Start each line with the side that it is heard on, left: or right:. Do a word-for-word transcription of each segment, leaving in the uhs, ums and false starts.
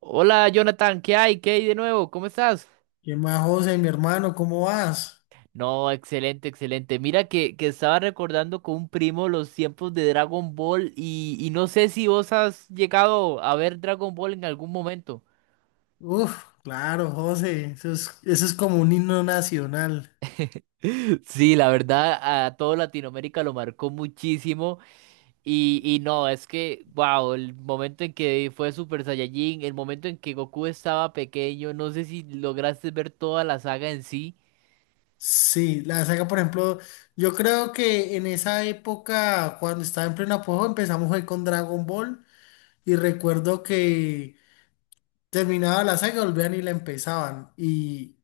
right: Hola Jonathan, ¿qué hay? ¿Qué hay de nuevo? ¿Cómo estás?
left: ¿Qué más, José, mi hermano? ¿Cómo vas?
right: No, excelente, excelente. Mira que, que estaba recordando con un primo los tiempos de Dragon Ball y, y no sé si vos has llegado a ver Dragon Ball en algún momento.
left: Uf, claro, José, eso es, eso es como un himno nacional.
right: Sí, la verdad, a todo Latinoamérica lo marcó muchísimo. Y, y no, es que, wow, el momento en que fue Super Saiyajin, el momento en que Goku estaba pequeño, no sé si lograste ver toda la saga en sí.
left: Sí, la saga, por ejemplo, yo creo que en esa época, cuando estaba en pleno apogeo, empezamos fue con Dragon Ball y recuerdo que terminaba la saga, volvían y la empezaban. Y,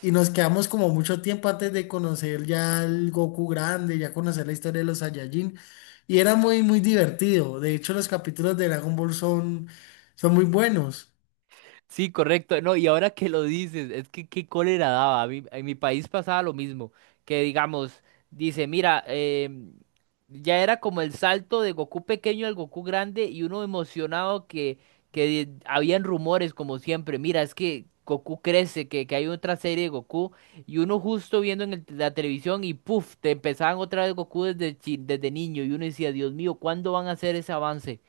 left: Y nos quedamos como mucho tiempo antes de conocer ya el Goku grande, ya conocer la historia de los Saiyajin. Y era muy, muy divertido. De hecho, los capítulos de Dragon Ball son, son muy buenos.
right: Sí, correcto. No, y ahora que lo dices, es que qué cólera daba. A mí- en mi país pasaba lo mismo. Que digamos, dice, mira, em, ya era como el salto de Goku pequeño al Goku grande y uno emocionado que, que habían rumores como siempre. Mira, es que Goku crece, que, que hay otra serie de Goku y uno justo viendo en el- la televisión y puff, te empezaban otra vez Goku desde, chi- desde niño y uno decía, Dios mío, ¿cuándo van a hacer ese avance?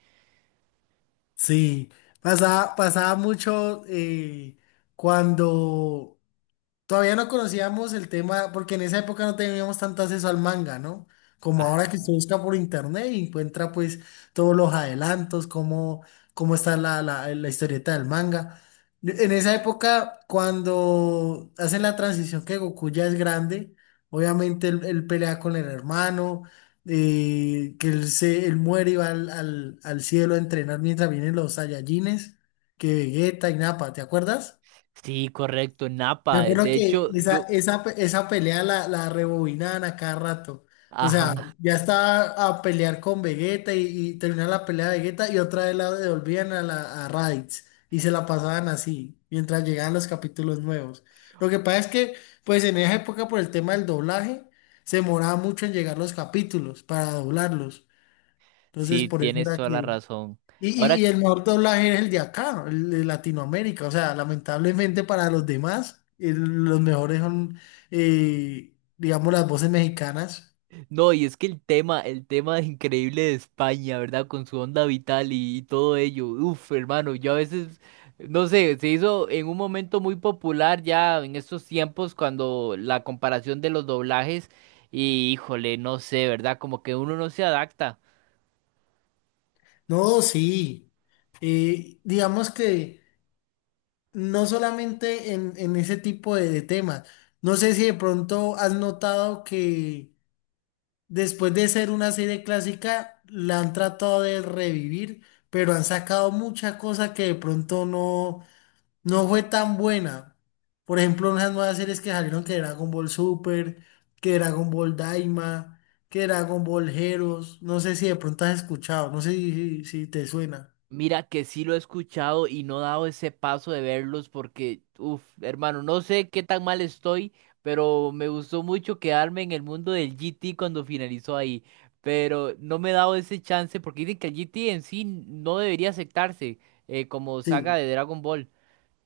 left: Sí, pasaba, pasaba mucho eh, cuando todavía no conocíamos el tema, porque en esa época no teníamos tanto acceso al manga, ¿no? Como ahora que se
right: Ajá.
left: busca por internet y encuentra pues todos los adelantos, cómo, cómo está la, la, la historieta del manga. En esa época, cuando hacen la transición que Goku ya es grande, obviamente él, él pelea con el hermano, eh, que él, se, él muere y va al, al, al cielo a entrenar mientras vienen los Saiyajines, que Vegeta y Nappa, ¿te acuerdas?
right: Sí, correcto, Napa.
left: Yo creo
right: De
left: que
right: hecho,
left: esa,
right: yo,
left: esa, pe- esa pelea la, la rebobinaban a cada rato. O sea,
right: ajá,
left: ya estaba a pelear con Vegeta y, y terminaba la pelea de Vegeta y otra vez la devolvían a, la, a Raditz y se la pasaban así mientras llegaban los capítulos nuevos. Lo que pasa es que, pues en esa época por el tema del doblaje, se demoraba mucho en llegar los capítulos para doblarlos. Entonces,
right: sí,
left: por eso
right: tienes
left: era
right: toda
left: que...
right: la razón.
left: Y, y-
right: Ahora,
left: y el mejor doblaje es el de acá, el de Latinoamérica. O sea, lamentablemente para los demás, el- los mejores son, eh, digamos, las voces mexicanas.
right: no, y es que el tema, el tema increíble de España, ¿verdad? Con su onda vital y, y todo ello. Uf, hermano, yo a veces, no sé, se hizo en un momento muy popular ya en estos tiempos cuando la comparación de los doblajes y híjole, no sé, ¿verdad? Como que uno no se adapta.
left: No, sí. Eh, digamos que no solamente en, en ese tipo de, de temas. No sé si de pronto has notado que después de ser una serie clásica, la han tratado de revivir, pero han sacado mucha cosa que de pronto no. no fue tan buena. Por ejemplo, unas nuevas series que salieron que Dragon Ball Super, que Dragon Ball Daima, que Dragon Ball Heroes. No sé si de pronto has escuchado, no sé si, si- si te suena.
right: Mira que sí lo he escuchado y no he dado ese paso de verlos porque, uff, hermano, no sé qué tan mal estoy, pero me gustó mucho quedarme en el mundo del G T cuando finalizó ahí. Pero no me he dado ese chance porque dicen que el G T en sí no debería aceptarse eh, como saga
left: Sí,
right: de Dragon Ball.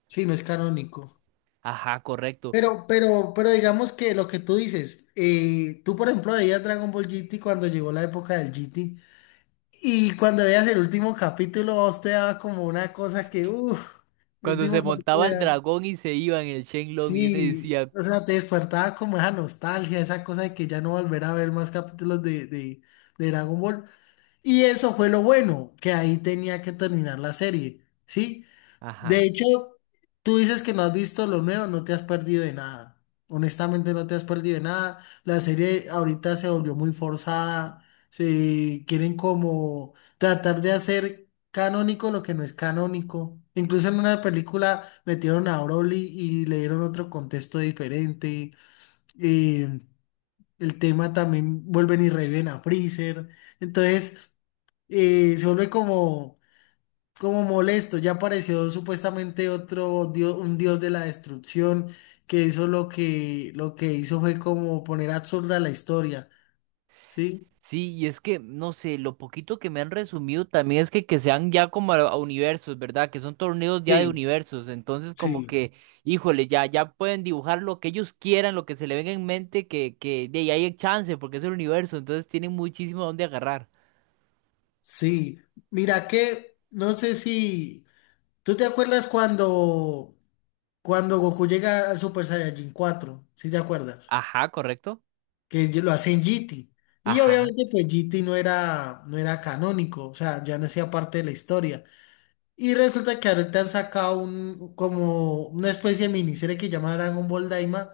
left: sí, no es canónico.
right: Ajá, correcto.
left: Pero, pero, pero digamos que lo que tú dices, eh, tú por ejemplo veías Dragon Ball G T cuando llegó la época del G T y cuando veías el último capítulo a vos te daba como una cosa que, uff, el
right: Cuando se
left: último
right: montaba
left: capítulo
right: el
left: era...
right: dragón y se iba en el Shenlong y uno
left: Sí,
right: decía,
left: o sea, te despertaba como esa nostalgia, esa cosa de que ya no volver a ver más capítulos de, de, de Dragon Ball. Y eso fue lo bueno, que ahí tenía que terminar la serie, ¿sí? De
right: ajá.
left: hecho, tú dices que no has visto lo nuevo, no te has perdido de nada. Honestamente, no te has perdido de nada. La serie ahorita se volvió muy forzada. Se quieren como tratar de hacer canónico lo que no es canónico. Incluso en una película metieron a Broly y le dieron otro contexto diferente. Eh, el tema también vuelven y reviven a Freezer. Entonces, eh, se vuelve como como molesto. Ya apareció supuestamente otro dios, un dios de la destrucción que hizo lo que, lo que hizo fue como poner absurda la historia, ¿sí?
right: Sí, y es que, no sé, lo poquito que me han resumido también es que, que sean ya como a, a universos, ¿verdad? Que son torneos ya de
left: Sí,
right: universos. Entonces, como
left: sí,
right: que, híjole, ya, ya pueden dibujar lo que ellos quieran, lo que se le venga en mente, que, que de ahí hay chance, porque es el universo. Entonces tienen muchísimo donde agarrar.
left: sí. Mira que, no sé si, ¿tú te acuerdas cuando, cuando Goku llega al Super Saiyajin cuatro? ¿Sí te acuerdas?
right: Ajá, correcto.
left: Que lo hacen G T. Y
right: Ajá,
left: obviamente pues G T no era, no era canónico, o sea, ya no hacía parte de la historia. Y resulta que ahorita han sacado un, como una especie de miniserie que llama Dragon Ball Daima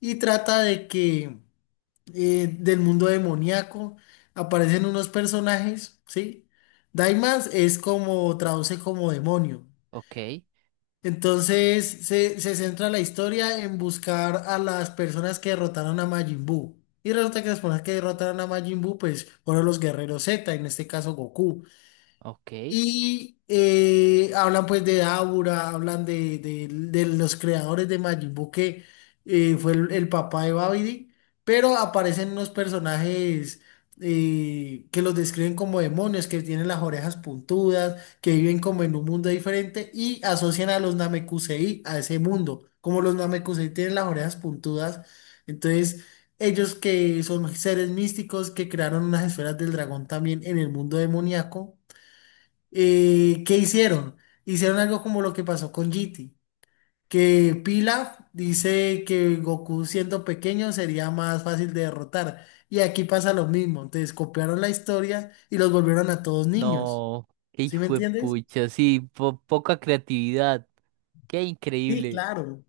left: y trata de que eh, del mundo demoníaco aparecen unos personajes, ¿sí? Daima es como, traduce como demonio.
right: ok,
left: Entonces se, se centra la historia en buscar a las personas que derrotaron a Majin Buu. Y resulta que las personas que derrotaron a Majin Buu pues fueron los guerreros Z, en este caso Goku.
right: ok.
left: Y eh, hablan pues de Aura, hablan de, de- de los creadores de Majin Buu, que eh, fue el, el papá de Babidi, pero aparecen unos personajes eh, que los describen como demonios, que tienen las orejas puntudas, que viven como en un mundo diferente y asocian a los Namekusei a ese mundo. Como los Namekusei tienen las orejas puntudas, entonces ellos que son seres místicos que crearon unas esferas del dragón también en el mundo demoníaco eh, ¿qué hicieron? Hicieron algo como lo que pasó con G T, que Pilaf dice que Goku siendo pequeño sería más fácil de derrotar. Y aquí pasa lo mismo, entonces copiaron la historia y los volvieron a todos niños.
right: No, qué
left: ¿Sí me
right: hijo de
left: entiendes?
right: pucha, sí, po- poca creatividad. Qué
left: Sí,
right: increíble.
left: claro.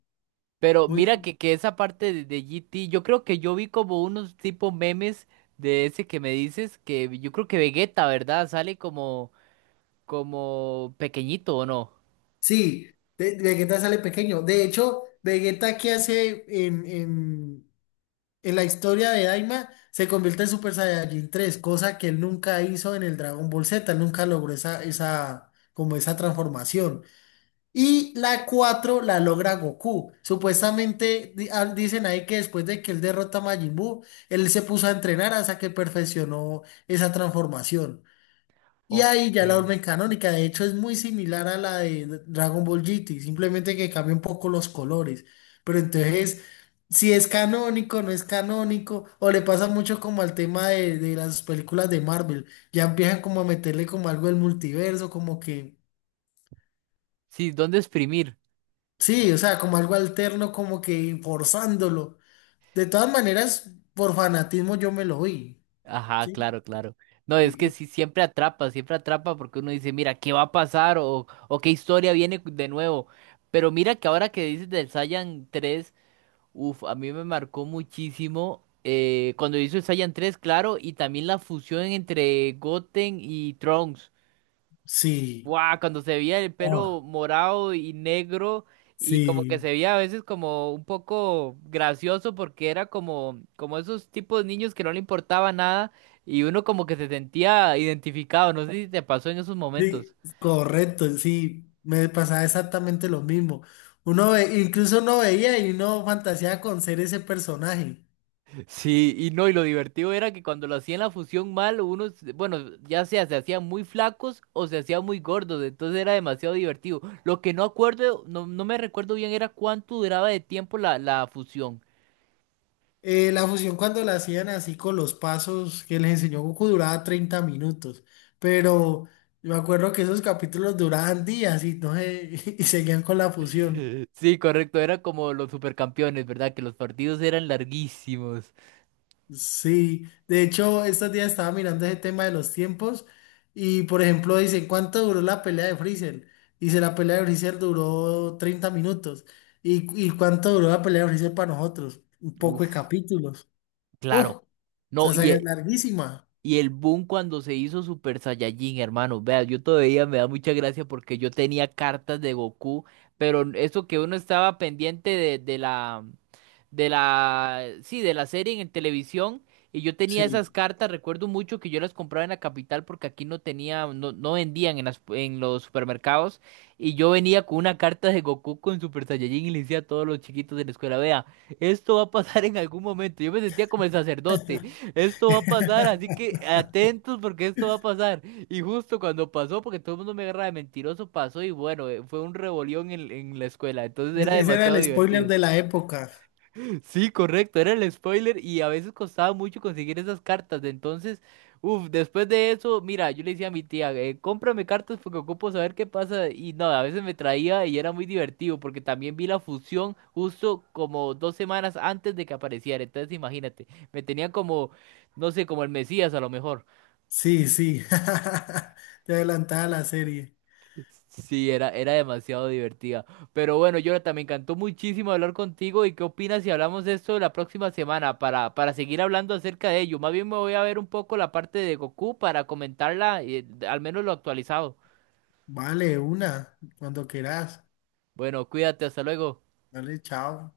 right: Pero
left: Muy...
right: mira que, que esa parte de, de G T yo creo que yo vi como unos tipo memes de ese que me dices, que yo creo que Vegeta, ¿verdad? Sale como, como pequeñito, ¿o no?
left: Sí, de- Vegeta sale pequeño. De hecho, Vegeta que hace en en, En la historia de Daima se convierte en Super Saiyajin tres, cosa que él nunca hizo en el Dragon Ball Z, él nunca logró esa, esa, como esa transformación. Y la cuatro la logra Goku. Supuestamente di- ah, dicen ahí que después de que él derrota a Majin Buu, él se puso a entrenar hasta que perfeccionó esa transformación. Y
right: Ok.
left: ahí ya la vuelven canónica, de hecho es muy similar a la de Dragon Ball G T, simplemente que cambia un poco los colores. Pero entonces, si es canónico, no es canónico, o le pasa mucho como al tema de, de las películas de Marvel, ya empiezan como a meterle como algo del multiverso, como que,
right: Sí, ¿dónde exprimir?
left: sí, o sea, como algo alterno, como que forzándolo. De todas maneras, por fanatismo yo me lo vi,
right: Ajá,
left: ¿sí?
right: claro, claro. No, es
left: Y,
right: que
left: y-
right: sí, siempre atrapa, siempre atrapa porque uno dice, mira, ¿qué va a pasar? O, o qué historia viene de nuevo. Pero mira que ahora que dices del Saiyan tres, uf, a mí me marcó muchísimo eh, cuando hizo el Saiyan tres claro, y también la fusión entre Goten y Trunks.
left: sí,
right: Guau, cuando se veía el
left: oh,
right: pelo morado y negro y como que
left: sí.
right: se veía a veces como un poco gracioso porque era como, como esos tipos de niños que no le importaba nada y uno como que se sentía identificado. No sé si te pasó en esos momentos.
left: Sí, correcto, sí, me pasaba exactamente lo mismo. Uno ve, incluso uno veía y uno fantaseaba con ser ese personaje.
right: Sí, y no, y lo divertido era que cuando lo hacían la fusión mal, unos, bueno, ya sea se hacían muy flacos o se hacían muy gordos, entonces era demasiado divertido. Lo que no acuerdo, no, no me recuerdo bien era cuánto duraba de tiempo la, la fusión.
left: Eh, la fusión cuando la hacían así con los pasos que les enseñó Goku duraba treinta minutos, pero yo me acuerdo que esos capítulos duraban días y no sé, y seguían con la fusión.
right: Sí, correcto, era como los supercampeones, ¿verdad? Que los partidos eran larguísimos.
left: Sí, de hecho, estos días estaba mirando ese tema de los tiempos y, por ejemplo, dicen, ¿cuánto duró la pelea de Freezer? Dice, la pelea de Freezer duró treinta minutos. ¿Y, y cuánto duró la pelea de Freezer para nosotros? Un poco de
right: Uf,
left: capítulos. Uf,
right: claro. No,
left: esa saga
right: y,
left: es larguísima.
right: Y el boom cuando se hizo Super Saiyajin, hermano. Vea, yo todavía me da mucha gracia porque yo tenía cartas de Goku, pero eso que uno estaba pendiente de, de la, de la, sí, de la serie en televisión. Y yo tenía esas
left: Sí.
right: cartas, recuerdo mucho que yo las compraba en la capital porque aquí no tenía, no, no vendían en las, en los supermercados. Y yo venía con una carta de Goku con Super Saiyajin y le decía a todos los chiquitos de la escuela, vea, esto va a pasar en algún momento. Yo me sentía como el sacerdote. Esto va a pasar, así que atentos porque esto va a pasar. Y justo cuando pasó, porque todo el mundo me agarra de mentiroso, pasó y bueno, eh, fue un rebolión en, en la escuela. Entonces era
left: E- ese era
right: demasiado
left: el spoiler
right: divertido.
left: de la época.
right: Sí, correcto, era el spoiler y a veces costaba mucho conseguir esas cartas. Entonces, uff, después de eso, mira, yo le decía a mi tía, eh, cómprame cartas porque ocupo saber qué pasa. Y no, a veces me traía y era muy divertido porque también vi la fusión justo como dos semanas antes de que apareciera. Entonces, imagínate, me tenía como, no sé, como el Mesías a lo mejor.
left: Sí, sí. Te adelantaba la serie.
right: Sí, era, era demasiado divertida. Pero bueno, Jonathan, me encantó muchísimo hablar contigo. ¿Y qué opinas si hablamos de esto la próxima semana para, para seguir hablando acerca de ello? Más bien me voy a ver un poco la parte de Goku para comentarla, eh, al menos lo actualizado.
left: Vale, una, cuando quieras.
right: Bueno, cuídate, hasta luego.
left: Vale, chao.